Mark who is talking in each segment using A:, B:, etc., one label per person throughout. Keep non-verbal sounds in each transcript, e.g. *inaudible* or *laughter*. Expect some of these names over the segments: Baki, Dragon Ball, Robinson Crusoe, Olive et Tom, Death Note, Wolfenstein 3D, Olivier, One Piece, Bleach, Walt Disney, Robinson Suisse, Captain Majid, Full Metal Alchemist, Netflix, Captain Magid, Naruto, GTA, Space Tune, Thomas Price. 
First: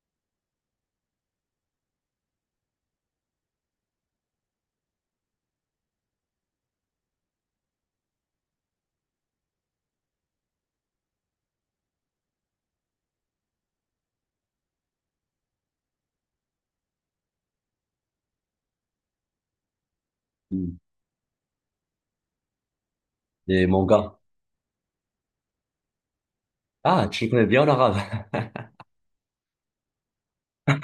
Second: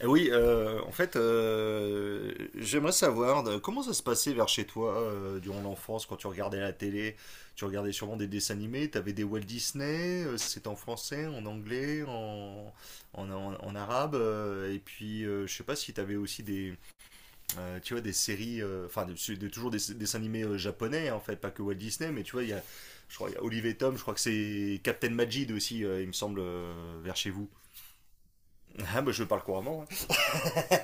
A: Eh oui, en fait, j'aimerais savoir comment ça se passait vers chez toi, durant l'enfance, quand tu regardais la télé, tu regardais sûrement des dessins animés, t'avais des Walt Disney, c'était en français, en anglais, en arabe, et puis je sais pas si t'avais aussi des, tu vois, des séries, enfin toujours des dessins animés,
B: Mm.
A: japonais, hein, en fait, pas que Walt Disney, mais tu vois, il y a, je crois, il y a Olive
B: Des
A: et Tom, je
B: mangas.
A: crois que c'est Captain Majid aussi, il me semble,
B: Ah,
A: vers
B: tu
A: chez
B: connais
A: vous.
B: bien l'arabe. *laughs*
A: *laughs* Ah bah je parle couramment, hein.
B: Ah,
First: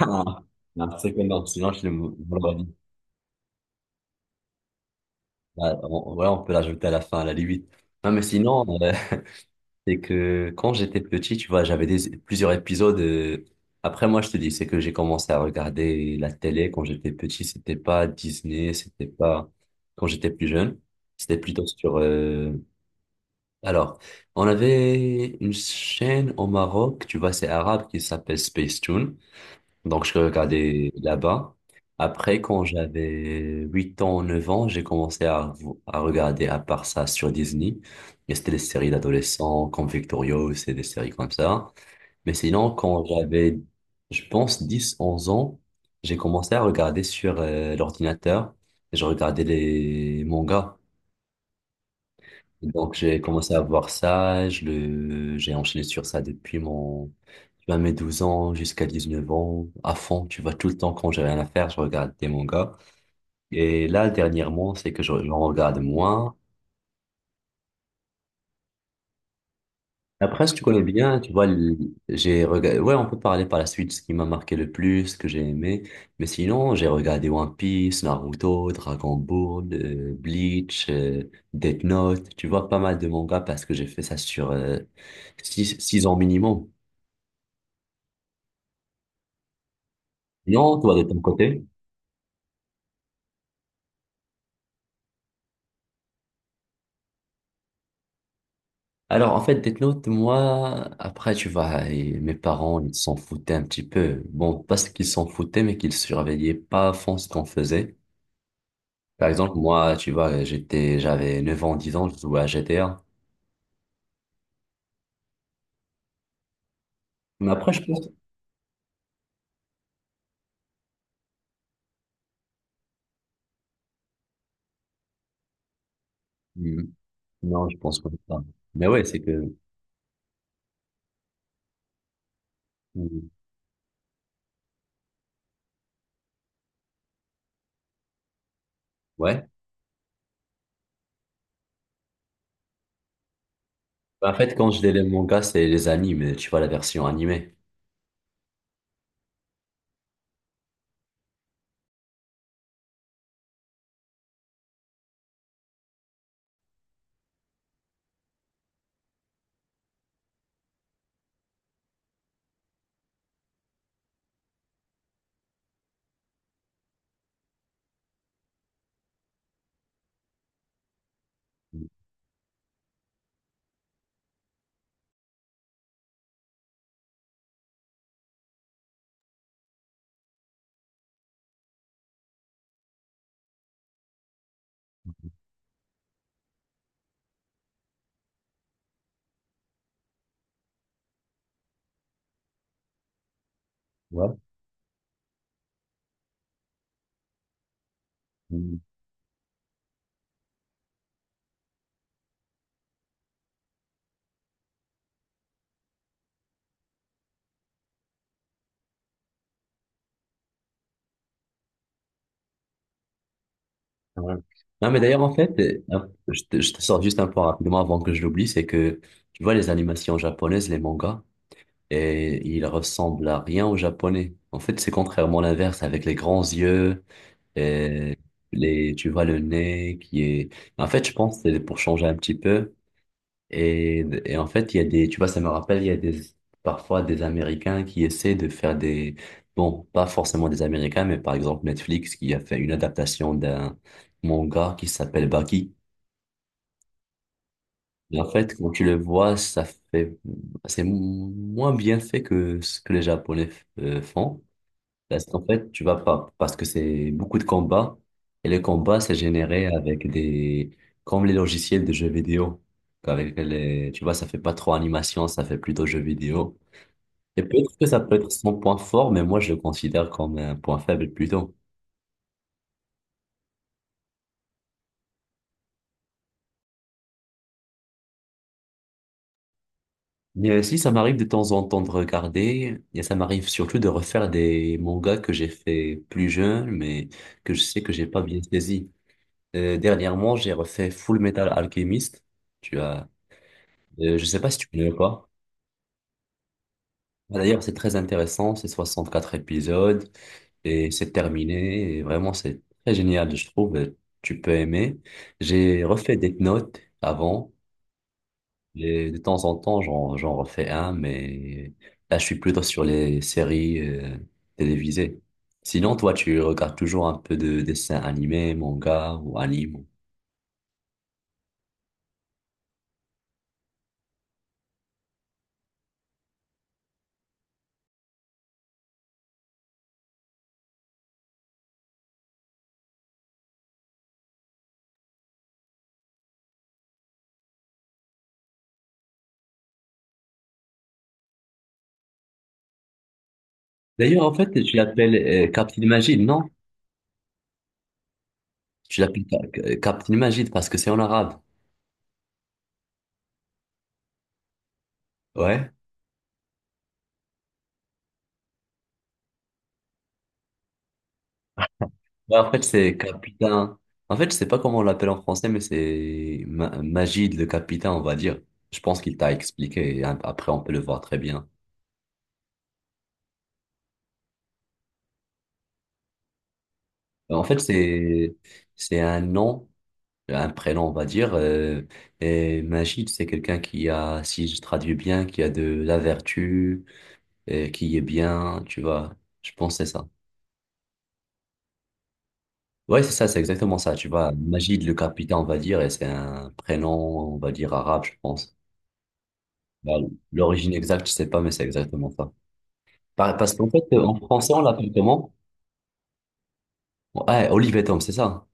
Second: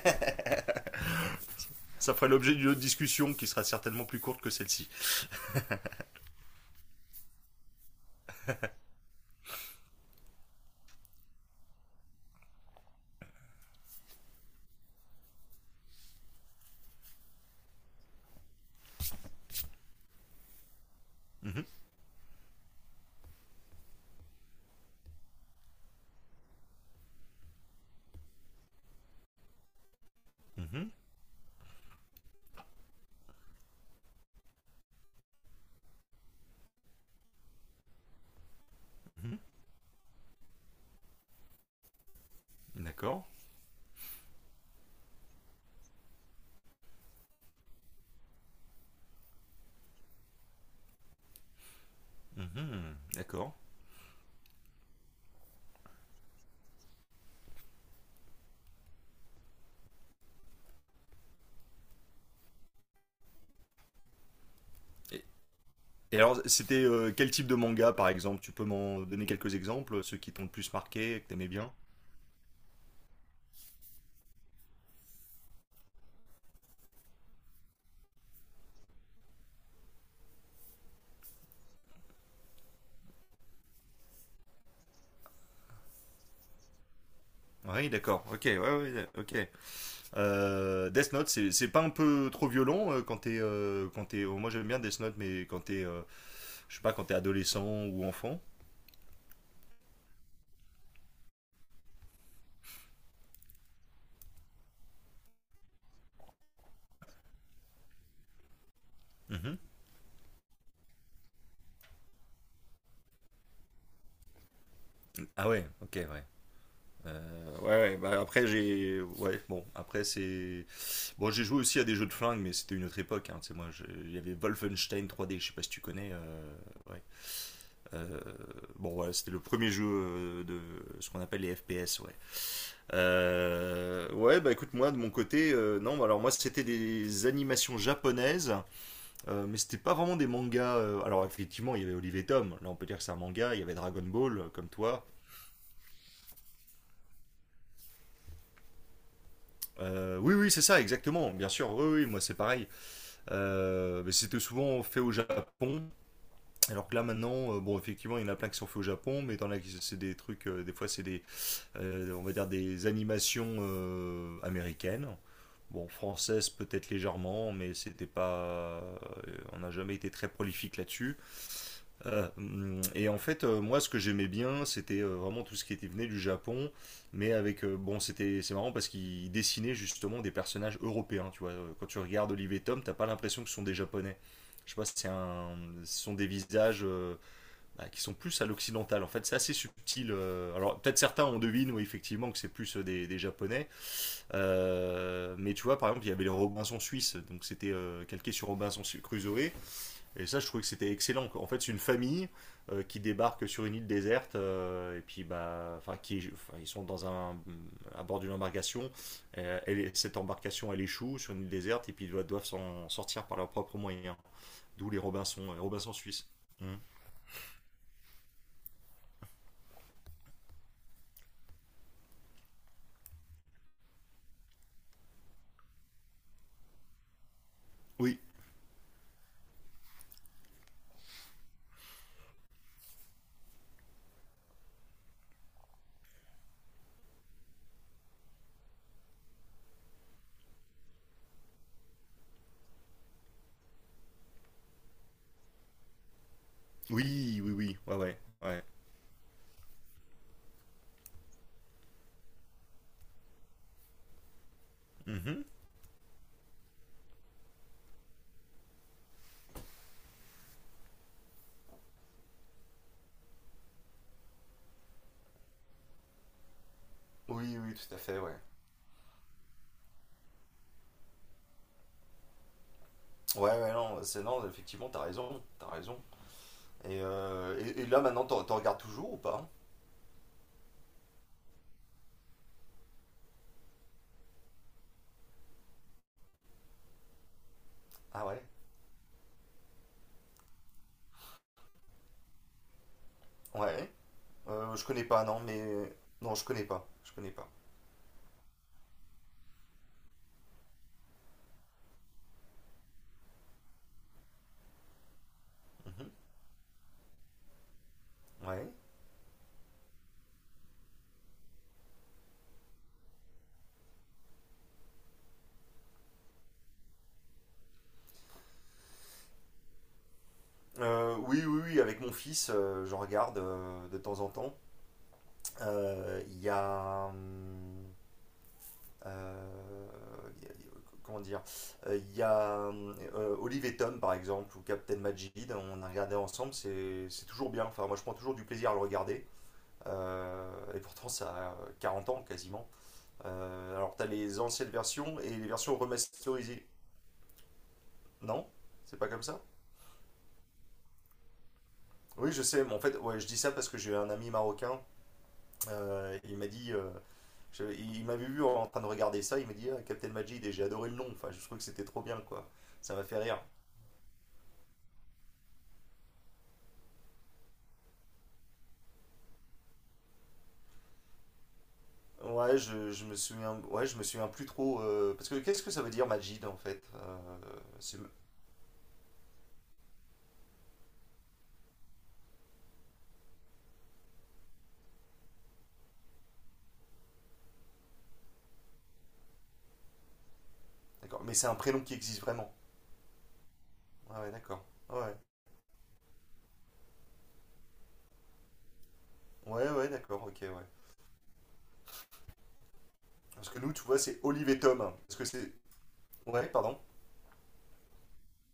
B: ah, c'est énorme. Sinon, je
A: Ça ferait
B: le
A: l'objet d'une
B: dis.
A: autre discussion qui sera certainement plus courte que celle-ci.
B: Voilà, on ouais, on peut l'ajouter à la fin, à la limite. Non, mais sinon, *laughs* c'est que quand j'étais petit, tu vois, j'avais des, plusieurs épisodes. Après, moi, je te dis, c'est que j'ai commencé à regarder la télé quand j'étais petit. C'était pas Disney, c'était pas quand j'étais plus jeune. C'était
A: Mhm,
B: plutôt sur. Alors, on avait une chaîne au Maroc, tu vois, c'est arabe qui s'appelle Space Tune. Donc, je regardais
A: mhm,
B: là-bas. Après, quand j'avais 8 ans, 9 ans, j'ai commencé à regarder à part ça sur Disney. Et c'était des séries d'adolescents comme Victorious et des séries comme ça. Mais sinon, quand
A: d'accord.
B: j'avais, je pense, 10 11 ans, j'ai commencé à regarder sur l'ordinateur. Je regardais les mangas. Donc,
A: Mhm,
B: j'ai
A: d'accord.
B: commencé à voir ça. J'ai enchaîné sur ça depuis mon tu vas mes 12 ans jusqu'à 19 ans, à fond, tu vas tout le temps quand j'ai rien à faire, je regarde des mangas. Et là, dernièrement, c'est que
A: Et,
B: j'en regarde
A: et
B: moins.
A: alors, c'était quel type de manga, par exemple? Tu peux m'en donner quelques exemples, ceux qui t'ont
B: Après,
A: le
B: si tu
A: plus
B: connais
A: marqué,
B: bien,
A: que
B: tu vois,
A: t'aimais bien?
B: j'ai regardé, ouais, on peut parler par la suite, ce qui m'a marqué le plus, ce que j'ai aimé. Mais sinon, j'ai regardé One Piece, Naruto, Dragon Ball, Bleach, Death Note, tu vois, pas mal de mangas parce que j'ai fait ça sur 6 ans minimum.
A: Oui, d'accord. Ok, ouais, ouais, ok.
B: Non, toi, de
A: Death
B: ton
A: Note, c'est
B: côté?
A: c'est pas un peu trop violent, quand t'es, quand t'es. Oh, moi, j'aime bien Death Note, mais quand t'es, je sais pas, quand t'es adolescent ou enfant?
B: Alors, en fait, Death Note, moi, après, tu vois, et mes parents, ils s'en foutaient un petit peu. Bon, pas ce qu'ils s'en foutaient, mais qu'ils surveillaient pas à fond ce qu'on faisait. Par exemple,
A: Mhm.
B: moi, tu vois, j'avais 9 ans, 10 ans, je jouais à GTA.
A: Ah ouais, ok, ouais.
B: Mais
A: Ouais,
B: après, je
A: ouais,
B: pense...
A: bah après j'ai, ouais, bon, après c'est, bon, j'ai joué aussi à des jeux de flingue, mais c'était une autre époque, hein. Tu sais, moi, il y avait Wolfenstein 3D, je sais pas si tu connais,
B: Hmm.
A: ouais.
B: Non, je pense pas.
A: Euh,
B: Mais
A: bon,
B: ouais,
A: voilà,
B: c'est
A: c'était le
B: que...
A: premier jeu, de ce qu'on appelle les FPS, ouais.
B: Hmm.
A: Ouais, bah écoute, moi, de mon côté, non, alors moi, c'était des animations japonaises,
B: Ouais.
A: mais c'était pas vraiment des mangas. Alors, effectivement, il y avait Olive et Tom, là, on peut dire que c'est un manga, il y avait Dragon
B: En
A: Ball,
B: fait,
A: comme
B: quand je dis les
A: toi.
B: mangas, c'est les animes, tu vois, la version animée.
A: Oui, oui, c'est ça, exactement, bien sûr, oui, oui, moi, c'est pareil. Mais c'était souvent fait au Japon. Alors que là maintenant, bon, effectivement, il y en a plein qui sont faits au Japon, mais dans la c'est des trucs, des fois c'est des, on va dire des animations, américaines, bon, françaises peut-être légèrement, mais c'était pas, on n'a jamais été très prolifique là-dessus. Et en fait, moi ce que j'aimais bien c'était, vraiment tout ce qui était venu du Japon, mais avec, bon, c'est marrant parce qu'ils dessinaient justement des personnages européens, tu vois. Quand tu regardes Olive et Tom, t'as pas l'impression que ce sont des Japonais. Je sais pas, c'est un, ce sont des visages, bah, qui sont plus à l'occidental. En fait, c'est assez subtil. Alors, peut-être certains on devine, oui, effectivement, que c'est plus, des Japonais.
B: Ouais.
A: Mais tu vois, par exemple, il y avait les Robinson Suisse, donc c'était, calqué sur Robinson Crusoe. Et ça, je trouvais que c'était excellent, quoi. En fait, c'est une famille, qui débarque sur une île déserte, et puis, bah, enfin, qui, enfin, ils sont dans un, à bord d'une embarcation. Elle cette embarcation, elle échoue sur une île déserte, et puis ils doivent s'en sortir par leurs propres moyens.
B: Ouais.
A: D'où
B: Non, mais d'ailleurs, en fait,
A: Les Robinson Suisse.
B: je
A: Mm.
B: te sors juste un point rapidement avant que je l'oublie, c'est que tu vois les animations japonaises, les mangas, et ils ressemblent à rien aux japonais. En fait, c'est contrairement l'inverse, avec les grands yeux, et
A: Oui,
B: les, tu vois le nez qui est... En fait, je pense que c'est pour changer un petit peu. Et en fait, il y a des, tu vois, ça me rappelle, il y a des, parfois des Américains qui essaient de faire des, bon, pas forcément des Américains, mais par exemple Netflix qui a fait une adaptation d'un manga qui s'appelle Baki.
A: oui, oui, oui, ouais, ouais,
B: Et en fait,
A: ouais.
B: quand tu le vois, ça fait, c'est moins bien fait que ce que les Japonais font. Parce
A: Mhm.
B: qu'en fait, tu vas pas, parce que c'est beaucoup de combats, et les combats, c'est généré avec des, comme les logiciels de jeux vidéo. Avec les, tu vois, ça fait pas trop animation, ça fait plutôt jeux vidéo. Et
A: Oui, oui,
B: peut-être que
A: tout à
B: ça peut
A: fait,
B: être
A: ouais.
B: son point fort, mais moi, je le considère comme un point faible plutôt.
A: Ouais, ouais, non, bah, c'est non, effectivement, t'as raison, t'as raison. Et là, maintenant, t'en regardes toujours ou pas?
B: Mais aussi, ça m'arrive de temps en temps de regarder, et ça m'arrive surtout de refaire des mangas que j'ai fait plus jeune, mais que je sais que j'ai pas
A: Ah
B: bien
A: ouais?
B: saisi. Dernièrement, j'ai refait Full Metal Alchemist. Tu as,
A: Ouais.
B: Je sais pas si tu
A: Je
B: connais ou
A: connais pas,
B: pas.
A: non, mais. Non, je connais pas, je connais
B: Bah,
A: pas.
B: d'ailleurs, c'est très intéressant, c'est 64 épisodes et c'est terminé. Et vraiment, c'est très génial, je trouve. Et tu peux aimer. J'ai
A: Mhm.
B: refait des notes avant
A: Ouais.
B: et de temps en temps, j'en refais un, mais là, je suis plutôt sur les séries télévisées. Sinon, toi, tu regardes toujours un peu de dessins animés, manga ou anime.
A: Oui, oui, oui, avec mon fils, j'en regarde, de temps en temps. Il y a, Euh, comment dire, il y a, Olive et Tom, par exemple, ou Captain Majid, on a regardé ensemble, c'est toujours bien. Enfin, moi, je prends toujours du plaisir à le regarder. Et pourtant, ça a 40 ans quasiment. Alors, tu as
B: D'ailleurs, en
A: les
B: fait,
A: anciennes
B: tu l'appelles
A: versions et les versions
B: Captain Magid, non?
A: remasterisées. Non. C'est
B: Tu
A: pas
B: l'appelles
A: comme ça.
B: Captain Magid parce que c'est en arabe.
A: Oui, je sais, mais en fait, ouais, je dis ça parce que j'ai un ami marocain.
B: Ouais.
A: Il m'a dit, il m'avait vu en train de regarder ça, il m'a dit: ah, Captain Majid! Et j'ai adoré le nom. Enfin, je trouve que c'était trop bien,
B: Bah,
A: quoi.
B: en fait,
A: Ça
B: c'est
A: m'a fait rire.
B: capitaine. En fait, je sais pas comment on l'appelle en français, mais c'est Magid, le capitaine, on va dire. Je pense qu'il t'a expliqué et après, on peut le voir très bien.
A: Ouais, je me souviens, ouais, je me souviens plus trop. Parce que qu'est-ce que ça veut dire Majid en fait?
B: Bah, en fait,
A: C'est-
B: c'est un nom, un prénom, on va dire. Et Magid, c'est quelqu'un qui a, si je traduis bien, qui a de la vertu, et qui est bien, tu vois. Je pense que c'est ça.
A: d'accord. Mais c'est un prénom qui existe vraiment.
B: Ouais, c'est ça, c'est exactement ça, tu
A: Ah
B: vois.
A: ouais, d'accord.
B: Magid, le
A: Ouais,
B: capitaine, on va dire, et c'est un prénom, on va dire, arabe, je pense.
A: ouais, ouais,
B: Bah,
A: d'accord, ok, ouais.
B: l'origine exacte, je sais pas, mais c'est exactement ça.
A: Parce
B: Parce
A: que
B: qu'en
A: nous, tu
B: fait,
A: vois,
B: en
A: c'est Olive
B: français,
A: et
B: on
A: Tom,
B: l'appelle
A: hein. Parce que
B: comment?
A: c'est. Ouais, pardon.
B: Ouais, Olive et Tom, c'est ça? Hein.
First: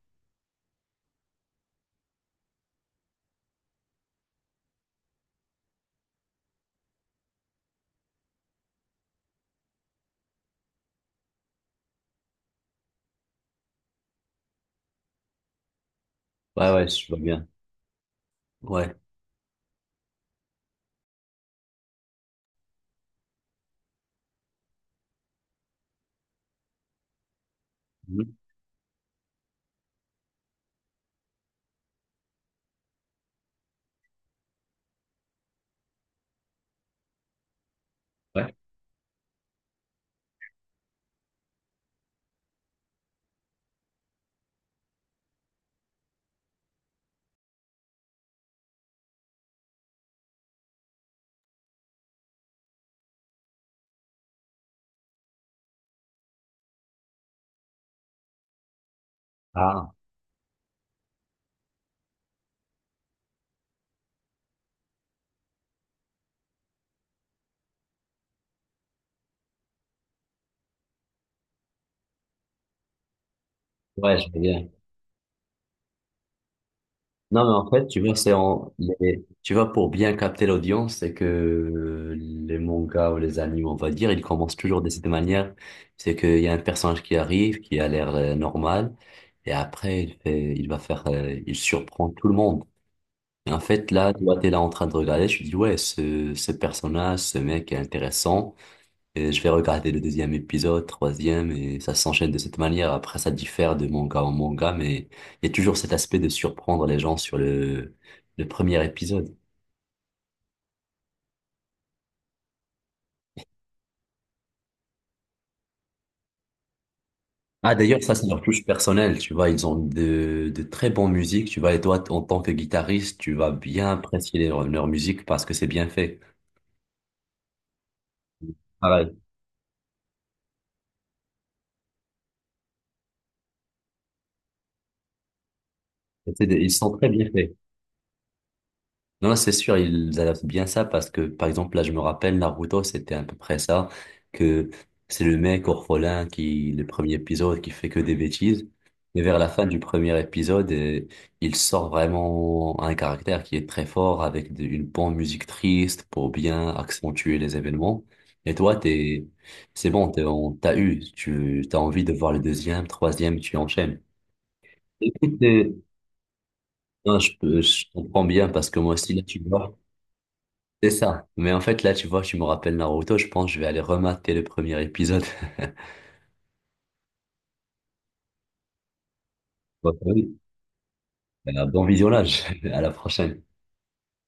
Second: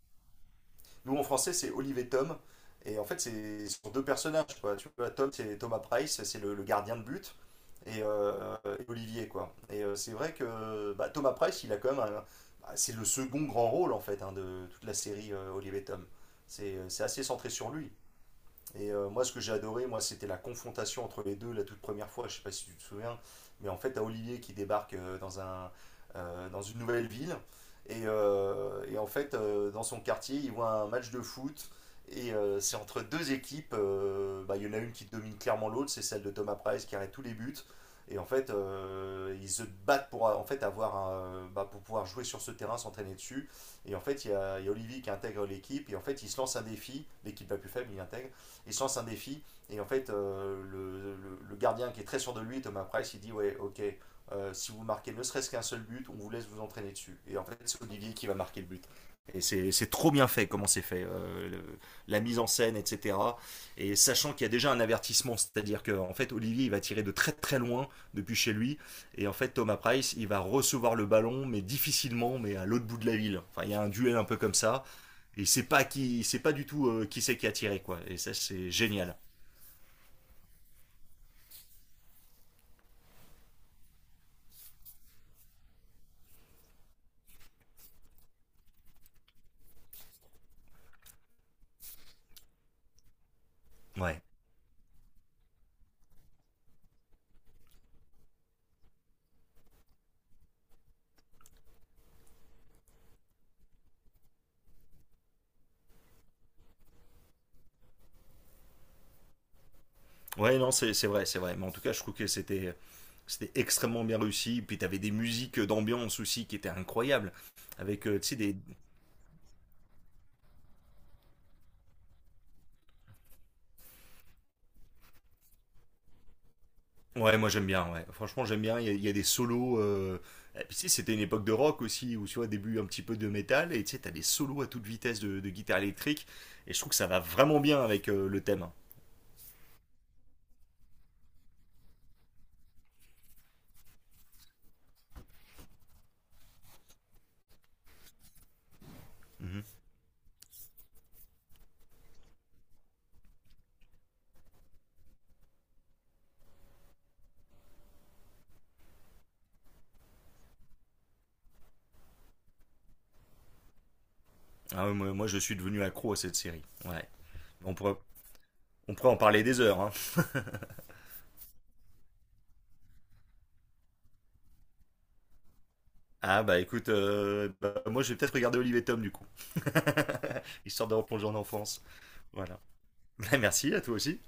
A: Nous, en français, c'est Olive et Tom. Et en fait, c'est sur deux personnages, quoi. Tu vois, Tom, c'est Thomas Price, c'est le gardien de but, et Olivier, quoi. Et c'est vrai que bah, Thomas Price, il a quand même bah, c'est le second grand rôle, en fait, hein, de toute la série, Olive et Tom.
B: Ouais, ouais,
A: C'est
B: je vois
A: assez
B: bien.
A: centré sur lui. Et
B: Ouais.
A: euh, moi, ce que j'ai adoré, moi, c'était la confrontation entre les deux la toute première fois. Je sais pas si tu te souviens, mais en fait, t'as Olivier qui débarque, dans un, dans une nouvelle ville. Et,
B: Mhm.
A: euh, et en fait, dans son quartier, il voit un match de foot. Et c'est entre deux équipes. Bah, il y en a une qui domine clairement l'autre, c'est celle de Thomas Price qui arrête tous les buts. Et en fait,
B: Ouais.
A: ils se battent pour, en fait, avoir bah, pour pouvoir jouer sur ce terrain, s'entraîner dessus. Et en fait, il y a Olivier qui intègre l'équipe. Et en fait, il se lance un défi. L'équipe la plus faible, il intègre et se lance un défi. Et en fait, le gardien qui est très sûr de lui, Thomas Price, il dit: ouais, ok, si vous marquez ne serait-ce qu'un seul but, on vous laisse vous entraîner dessus. Et en fait, c'est Olivier qui va marquer le but. Et c'est
B: Ah,
A: trop bien fait comment c'est fait, la mise en scène, etc. Et sachant qu'il y a déjà un avertissement, c'est-à-dire que en fait Olivier il va tirer de très très loin depuis chez lui, et en fait Thomas Price il va recevoir le ballon mais difficilement, mais à l'autre bout de la ville. Enfin il y a un duel
B: ouais,
A: un
B: je
A: peu
B: vois
A: comme
B: bien.
A: ça, il sait pas qui, il sait pas du tout, qui c'est
B: Non,
A: qui
B: mais
A: a
B: en
A: tiré
B: fait, tu
A: quoi.
B: vois,
A: Et
B: c'est
A: ça
B: en,
A: c'est génial.
B: tu vois, pour bien capter l'audience, c'est que les mangas ou les animes, on va dire, ils commencent toujours de cette manière. C'est qu'il y a un personnage qui arrive, qui a l'air normal, et après, il va faire, il surprend tout le monde. Et en fait, là,
A: Ouais.
B: toi, t'es là en train de regarder, je te dis, ouais, ce personnage, ce mec est intéressant, et je vais regarder le deuxième épisode, troisième, et ça s'enchaîne de cette manière. Après, ça diffère de manga en manga, mais il y a toujours cet aspect de surprendre les gens sur le premier épisode.
A: Ouais, non, c'est vrai, c'est vrai. Mais en tout cas je trouve que c'était extrêmement bien réussi. Puis t'avais des musiques d'ambiance aussi qui étaient incroyables.
B: Ah, d'ailleurs,
A: Avec,
B: ça, c'est
A: tu sais
B: leur
A: des,
B: touche personnelle, tu vois, ils ont de très bonnes musiques, tu vois, et toi, en tant que guitariste, tu vas bien apprécier leur musique parce que c'est bien fait.
A: ouais, moi j'aime bien, ouais. Franchement j'aime bien. Il y a
B: Pareil,
A: des solos, et puis tu sais c'était une époque de rock aussi où tu vois début un petit peu de métal et tu sais t'as des solos à toute vitesse de guitare électrique.
B: Ils
A: Et je trouve
B: sont
A: que ça
B: très
A: va
B: bien faits.
A: vraiment bien avec, le thème.
B: Non, c'est sûr, ils adaptent bien ça parce que, par exemple, là, je me rappelle, Naruto, c'était à peu près ça, que c'est le mec orphelin qui, le premier épisode, qui fait que des bêtises. Mais vers la
A: Mhm.
B: fin du premier épisode, il sort vraiment un caractère qui est très fort avec une bonne musique triste pour bien accentuer les événements. Et toi, t'es, c'est bon, t'es, on t'a eu, tu, t'as envie de voir le deuxième, troisième, tu enchaînes.
A: Ah ouais, moi, moi, je
B: Écoute,
A: suis devenu accro à cette série. Ouais.
B: non,
A: On
B: je
A: pourrait,
B: comprends bien parce que moi
A: on pourrait
B: aussi,
A: en
B: là, tu
A: parler des
B: vois.
A: heures, hein.
B: C'est ça. Mais en fait, là, tu vois, tu me rappelles Naruto, je pense que je vais aller remater le premier épisode. *laughs*
A: Ah bah écoute, bah, moi je vais peut-être regarder Olivier Tom du coup.
B: Bon, oui.
A: *laughs* Histoire de replonger en
B: Un
A: enfance.
B: bon visionnage.
A: Voilà.
B: *laughs* À la
A: *laughs*
B: prochaine.
A: Merci à toi aussi.